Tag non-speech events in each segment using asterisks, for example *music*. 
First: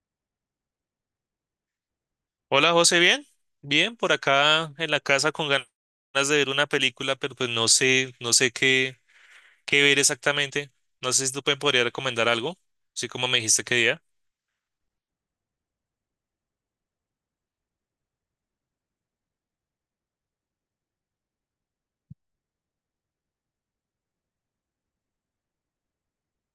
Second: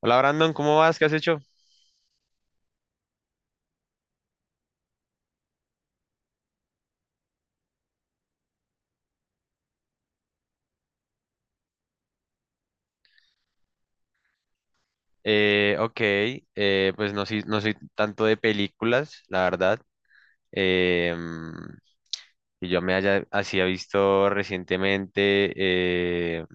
Hola Brandon, ¿cómo vas? ¿Qué has hecho? Hola José, ¿bien? Bien, por acá en la casa con ganas de ver una película, pero pues no sé qué ver exactamente. No sé si tú me podrías recomendar algo, así como me dijiste que día. Ok, pues no, no soy tanto de películas, la verdad. Eh, mm, que yo me haya así ha visto recientemente, eh,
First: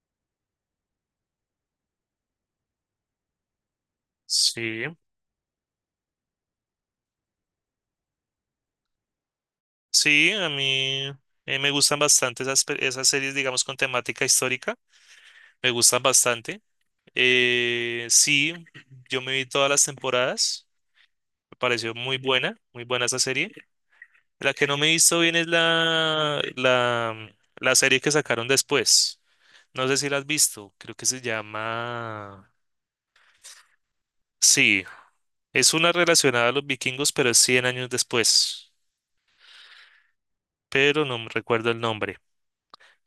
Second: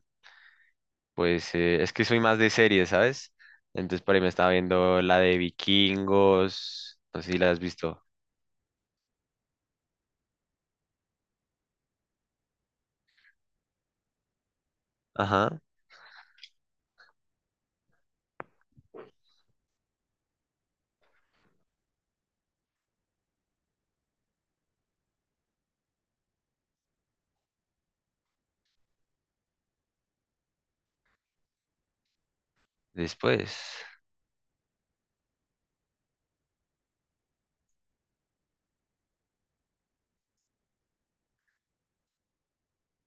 pues es que soy más de series, ¿sabes? Entonces por ahí me estaba Sí, viendo la de Vikingos, no sé si la has visto. sí, a mí me gustan bastante esas series, digamos, con temática histórica, Ajá, me gustan bastante. Sí, yo me vi todas las temporadas, me pareció muy buena esa serie. La que no me he visto bien es la serie que sacaron después. No sé si la has visto, creo que se llama... después. Sí, es una relacionada a los vikingos, pero es 100 años después, pero no me recuerdo el nombre.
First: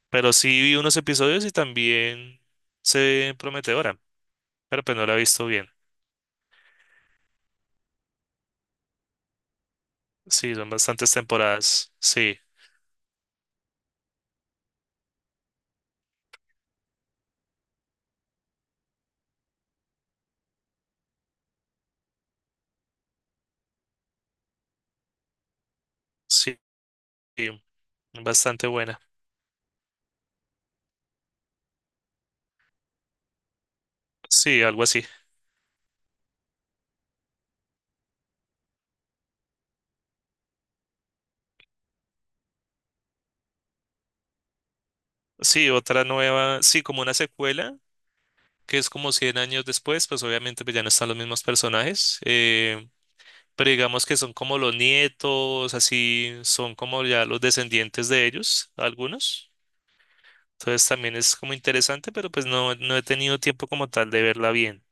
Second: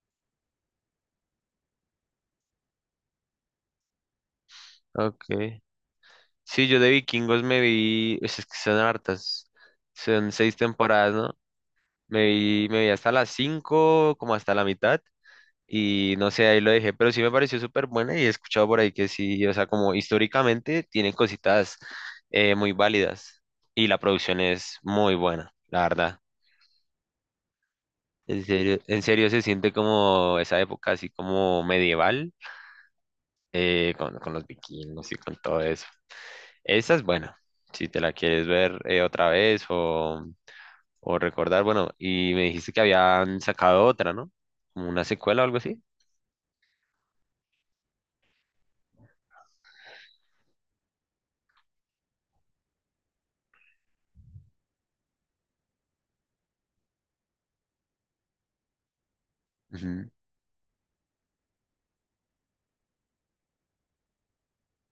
Pero sí vi unos episodios y también se ve prometedora, pero pues no la he Ok. visto bien. Sí, yo de Vikingos me vi, pues, es que son hartas, son Sí, seis son bastantes temporadas, ¿no? temporadas, sí, Me vi hasta las 5 como hasta la mitad, y no sé, ahí lo dejé, pero sí me pareció súper buena y he escuchado por ahí que sí, o sea, como históricamente tienen cositas muy válidas y la producción es muy buena, la verdad. sí, sí, bastante buena. En serio se siente como esa época así como medieval, con los Sí, algo así. vikingos y con todo eso. Esa es buena, si te la quieres ver otra vez o recordar, bueno, y me dijiste que habían sacado otra, ¿no? Como una secuela o algo Sí, así. otra nueva, sí, como una secuela, que es como 100 años después, pues obviamente pues ya no están los mismos personajes. Pero digamos que son como los nietos, así son como ya los descendientes de ellos, algunos. Ujú. Entonces también es como interesante, pero pues no, no he tenido tiempo como tal de verla bien.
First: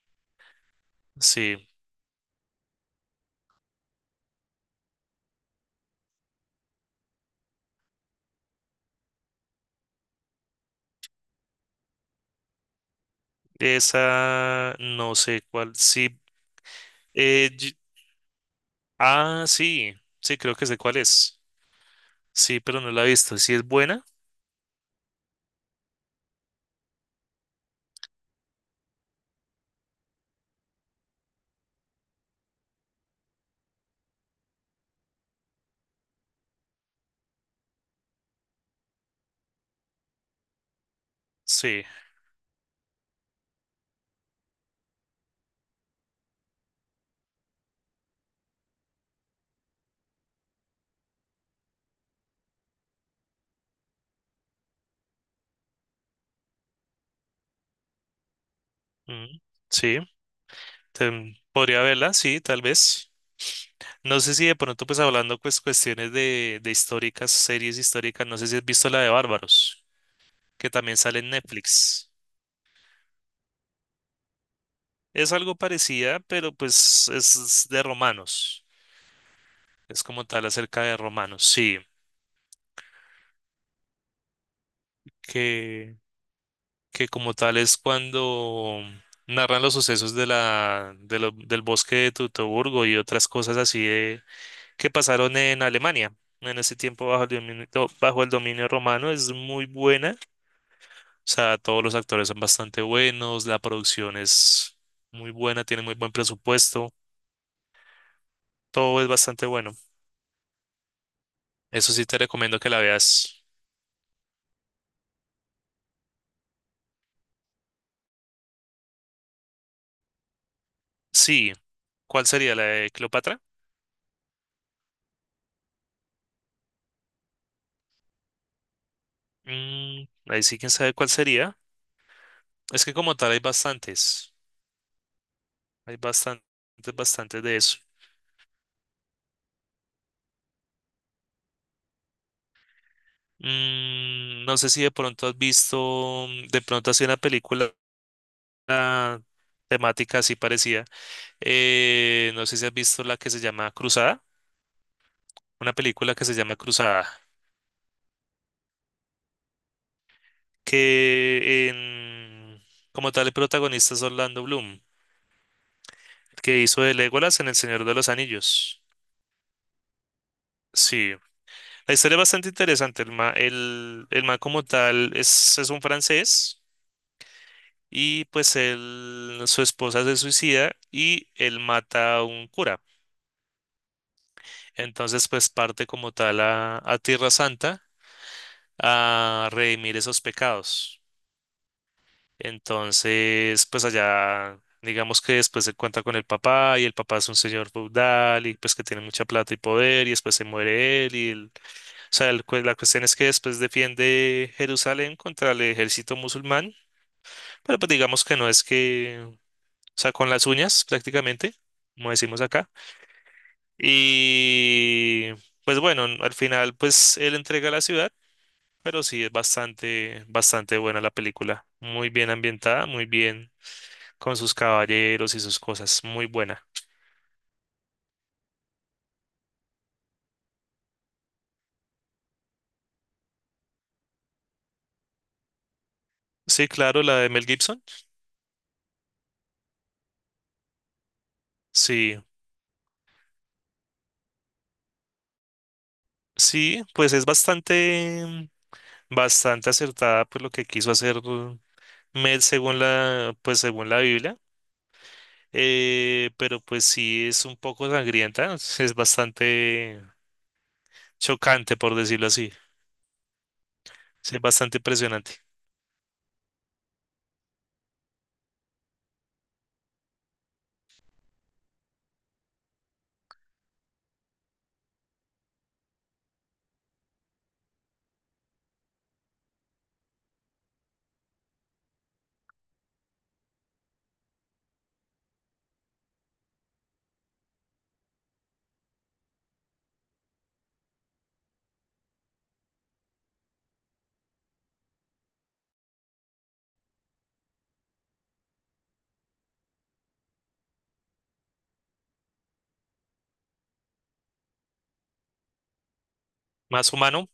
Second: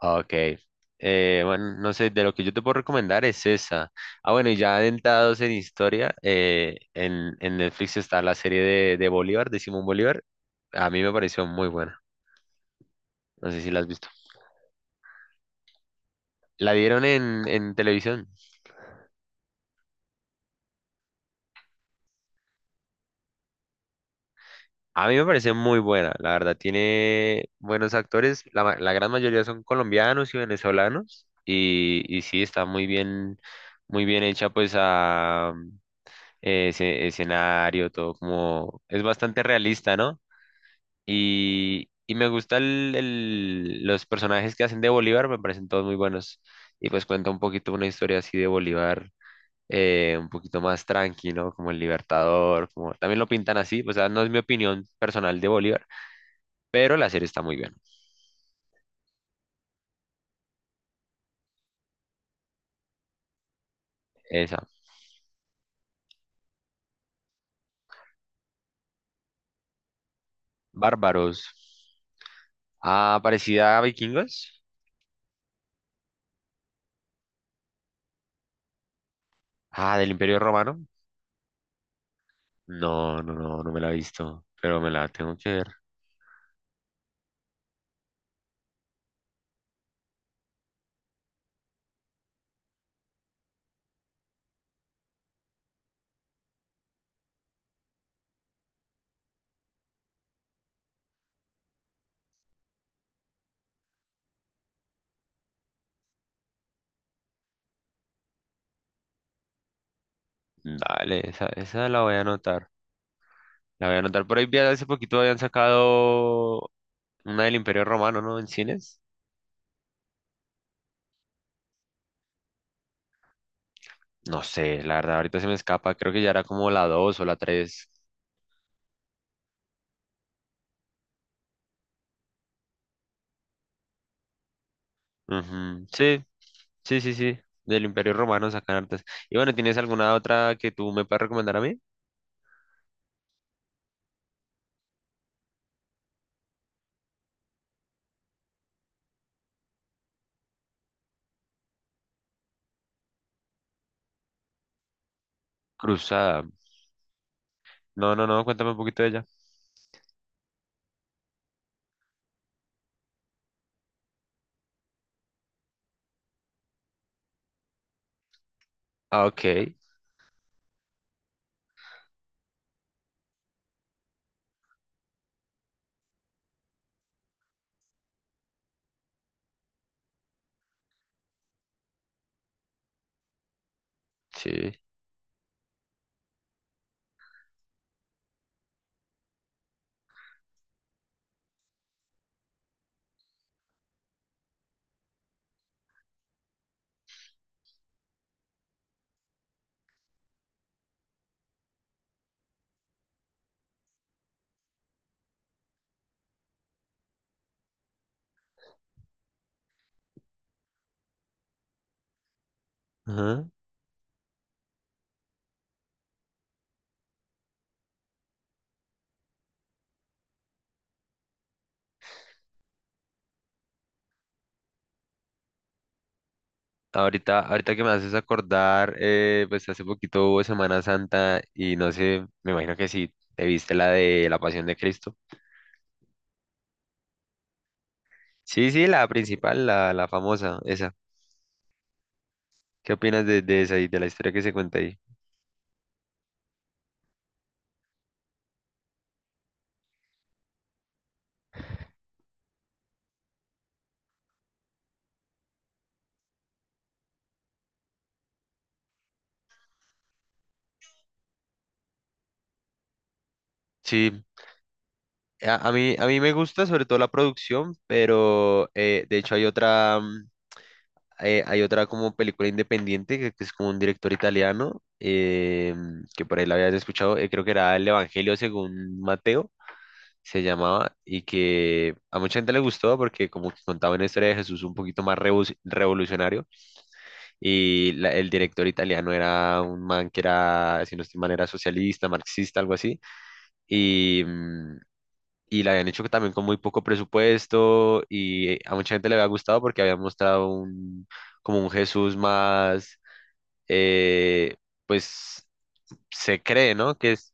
Ok. Sí, Bueno, no sé, de lo que yo te puedo recomendar es esa. Ah, bueno, y ya adentrados en historia, en Netflix está la serie de Bolívar, de Simón Bolívar. A mí me pareció muy buena. No sé si la has visto. esa no sé cuál. Sí, La dieron eh, en y- televisión. ah, sí, sí, creo que sé cuál es. Sí, pero no la he visto. Sí es buena, A mí me parece muy buena, la verdad. Tiene buenos actores. La gran mayoría son colombianos y venezolanos. Y sí, está muy bien hecha, pues a ese escenario, todo como es bastante realista, ¿no? sí. Y me gusta los personajes que hacen de Bolívar, me parecen todos muy buenos. Y pues cuenta un poquito una historia así de Bolívar, un poquito más tranqui, ¿no? Como el Libertador, como también lo pintan así, o sea, no es mi opinión personal de Bolívar, pero la serie está muy bien. Mm, sí, podría verla, sí, tal vez. No sé si de Esa. pronto, pues hablando pues cuestiones de series históricas, no sé si has visto la de Bárbaros, que también sale en Bárbaros. Netflix. Ah, parecida a Vikingos. Es algo parecida, pero pues es de romanos. Ah, Es del como Imperio tal acerca Romano. de romanos, sí. No, no me la he visto, pero me la tengo que ver. Que, que como tal es cuando narran los sucesos de la, de lo- del bosque de Teutoburgo y otras cosas así que pasaron en Alemania en ese tiempo bajo el dominio romano. Es muy buena. O sea, todos los actores son bastante buenos, la producción es muy buena, tiene muy buen presupuesto, todo es bastante bueno. Dale, esa Eso la sí voy te a recomiendo que anotar. la veas. La voy a anotar. Por ahí vi hace poquito habían sacado una del Imperio Romano, ¿no? En cines. Sí. ¿Cuál sería la de Cleopatra? No sé, la verdad, ahorita se me escapa. Creo que ya era como la 2 o la tres. Mm, Ahí sí, quién sabe cuál sería. Es que como tal hay bastantes. Ujú, Hay sí, bastantes, sí, sí, sí. bastantes de eso. Del Imperio Romano sacan artes. Y bueno, ¿tienes alguna otra que tú me puedas recomendar a mí? No sé si de pronto has visto, de pronto así una película ah, temática así parecida. No sé si has visto la que se llama Cruzada. Una película que se Cruzada. llama Cruzada. No, no, no, cuéntame un poquito de ella. Que en, como tal el protagonista es Orlando Bloom, que hizo de Legolas en El Señor de los Anillos. Ah, ok. Sí, la historia es bastante interesante. El man como tal es, un francés y pues él, su esposa se suicida y él mata a un cura. Sí. Entonces pues parte como tal a Tierra Santa a redimir esos pecados. Entonces pues allá digamos que después se cuenta con el papá y el papá es un señor feudal y pues que tiene mucha plata y poder y después se muere él y él. O sea, la cuestión es que después defiende Jerusalén contra el ejército musulmán, pero pues digamos que no es que, o sea, con las uñas prácticamente, como decimos acá. Y pues bueno, al final pues él entrega la ciudad, pero sí es bastante, bastante buena la película. Muy bien ambientada, muy bien con sus caballeros y sus cosas, muy buena. Ahorita que me haces acordar, pues hace poquito hubo Semana Santa y no sé, me imagino que sí, te viste la de la Pasión de Cristo. Sí, claro, la de Mel Gibson. Sí, sí, la principal, la famosa, esa. Sí, ¿Qué opinas de esa y de la historia que se cuenta ahí? sí, pues es bastante, bastante acertada por lo que quiso hacer Med según la, pues según la Biblia, pero pues sí es un poco sangrienta, es bastante chocante por decirlo así, Sí, sí, es bastante impresionante. A mí me gusta sobre todo la producción, pero de hecho hay otra, hay otra como película independiente que es como un director italiano, que por ahí la habías escuchado, creo que era El Evangelio según Mateo se llamaba, y que a mucha gente le gustó porque como que contaba una historia de Jesús un poquito más revolucionario, y el director italiano era un man que era, si no estoy mal, era socialista, marxista, algo así, y... mm, y la habían hecho también con muy poco presupuesto y a mucha gente le había gustado porque había mostrado como un Jesús más, eh, pues se cree, ¿Más ¿no? Que humano?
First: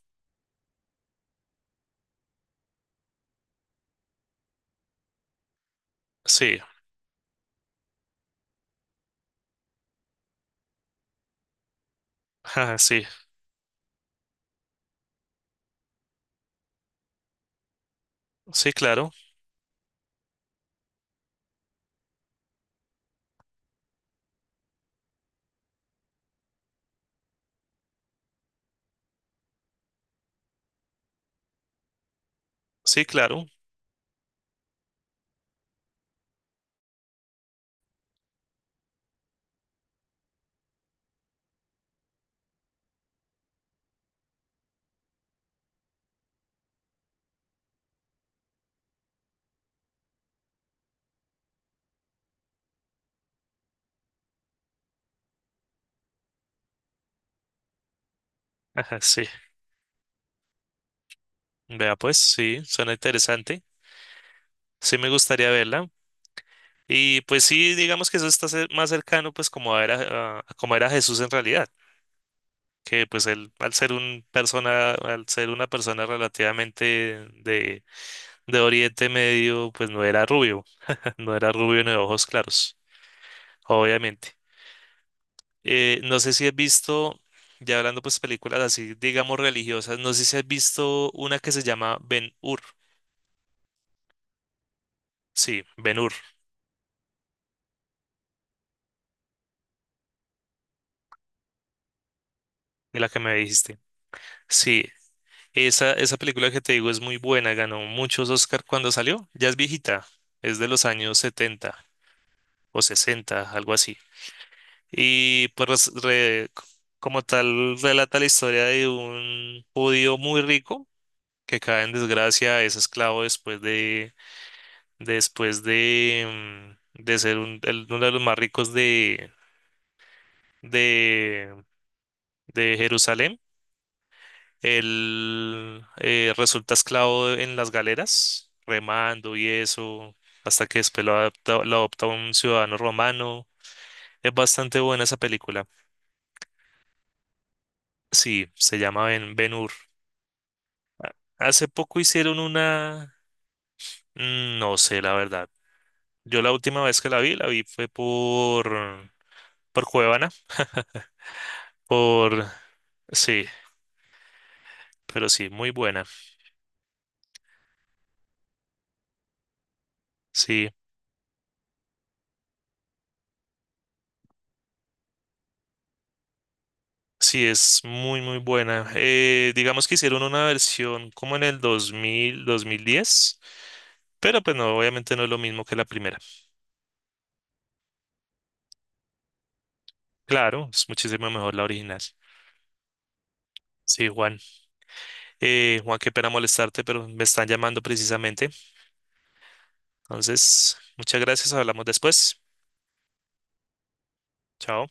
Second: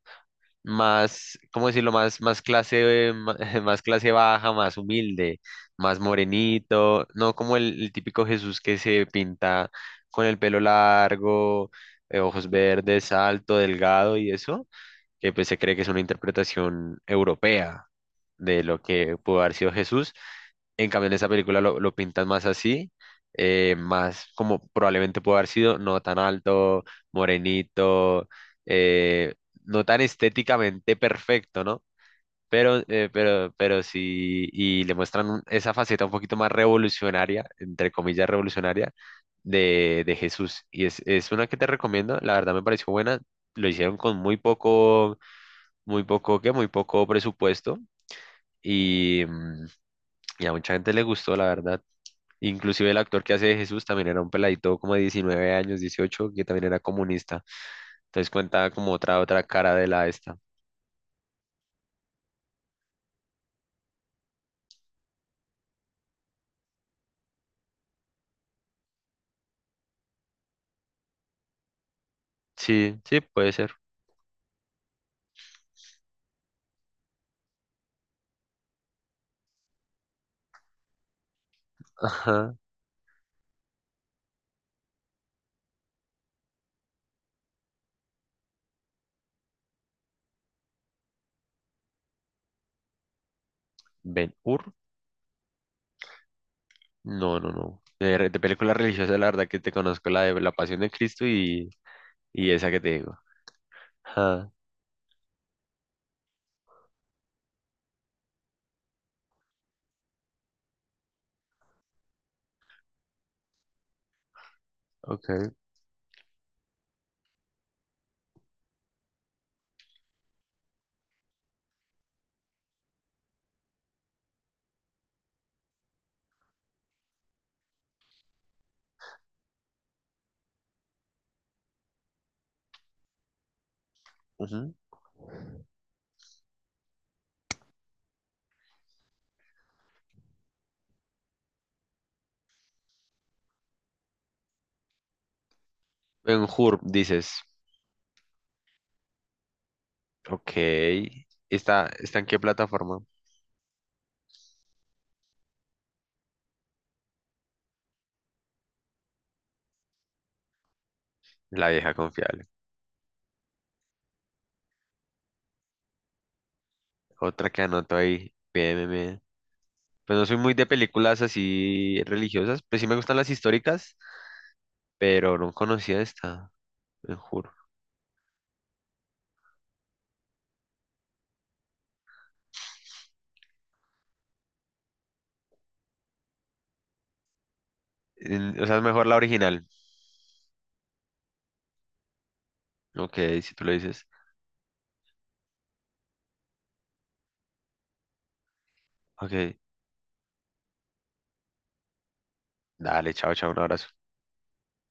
más, ¿cómo decirlo? Más clase, *laughs* más clase baja, más humilde, más Sí, morenito, no como el típico Jesús que se pinta con el pelo largo, ojos ajá, sí, verdes, alto, delgado y eso, que pues se cree que es una interpretación europea de sí, lo claro, que pudo haber sido Jesús. En cambio, en esa película lo pintan más así, más como probablemente pudo haber sido, no tan alto, morenito, eh, no tan estéticamente perfecto, ¿no? Pero, sí, claro, pero sí, y le muestran esa faceta un poquito más revolucionaria, entre comillas revolucionaria, de Jesús. Es una que te recomiendo, la verdad me pareció buena, lo hicieron con muy poco, ¿qué? Muy poco presupuesto. Y, mm, y a mucha gente le gustó, la verdad. Inclusive el actor que hace de Jesús también era un peladito como de 19 años, 18 que también era comunista. Entonces cuenta como ajá, otra, sí. otra cara de la esta. Vea pues, sí, suena interesante, sí me gustaría verla. Y pues sí, digamos que eso está más cercano pues como era, a como era Jesús en realidad. Sí, Que sí, pues puede él ser. Al ser una persona relativamente de de Oriente Medio, pues no era rubio, *laughs* no era rubio ni de ojos Ajá. claros, obviamente. No sé si has visto, ya hablando pues películas así, digamos religiosas, no sé si has visto una que se llama Ben-Hur, Ben Hur. sí, Ben-Hur, No, no, no. De, de películas religiosas, la verdad que te conozco la de La Pasión de Cristo y esa que te de la digo. que me dijiste. Ajá, Sí, esa película que te digo es muy buena, ganó muchos Oscar cuando salió, ya es viejita, es de los años 70 o 60, algo así. Y ok. pues como tal relata la historia de un judío muy rico que cae en desgracia, es esclavo después de ser uno de los más ricos de, de, de Jerusalén. Ujú. Él resulta esclavo en las galeras, remando y eso, hasta que después lo adopta un ciudadano romano. Es bastante buena esa película. Ben Hur, dices. Sí, se llama Ben-Hur. Ok. Hace ¿Está, poco está en qué hicieron plataforma? una. No sé, la verdad. Yo la última vez que la vi fue por Cuevana, La vieja por... confiable. Sí, pero sí, muy buena. Otra que anoto ahí. PMM. Pues no soy muy de Sí, películas así religiosas, pues sí me gustan las históricas, pero no conocía esta, me sí, juro. es muy, muy buena. Digamos que hicieron una versión como en el 2000, 2010, pero pues no, obviamente no es lo mismo que la primera. En- O sea, es mejor la original. Claro, es muchísimo mejor la original. Ok, si tú lo dices. Sí, Juan. Juan, qué pena molestarte, pero me están llamando precisamente. Ok, Entonces, muchas gracias, hablamos después. dale, chao, chao, un abrazo. Chao.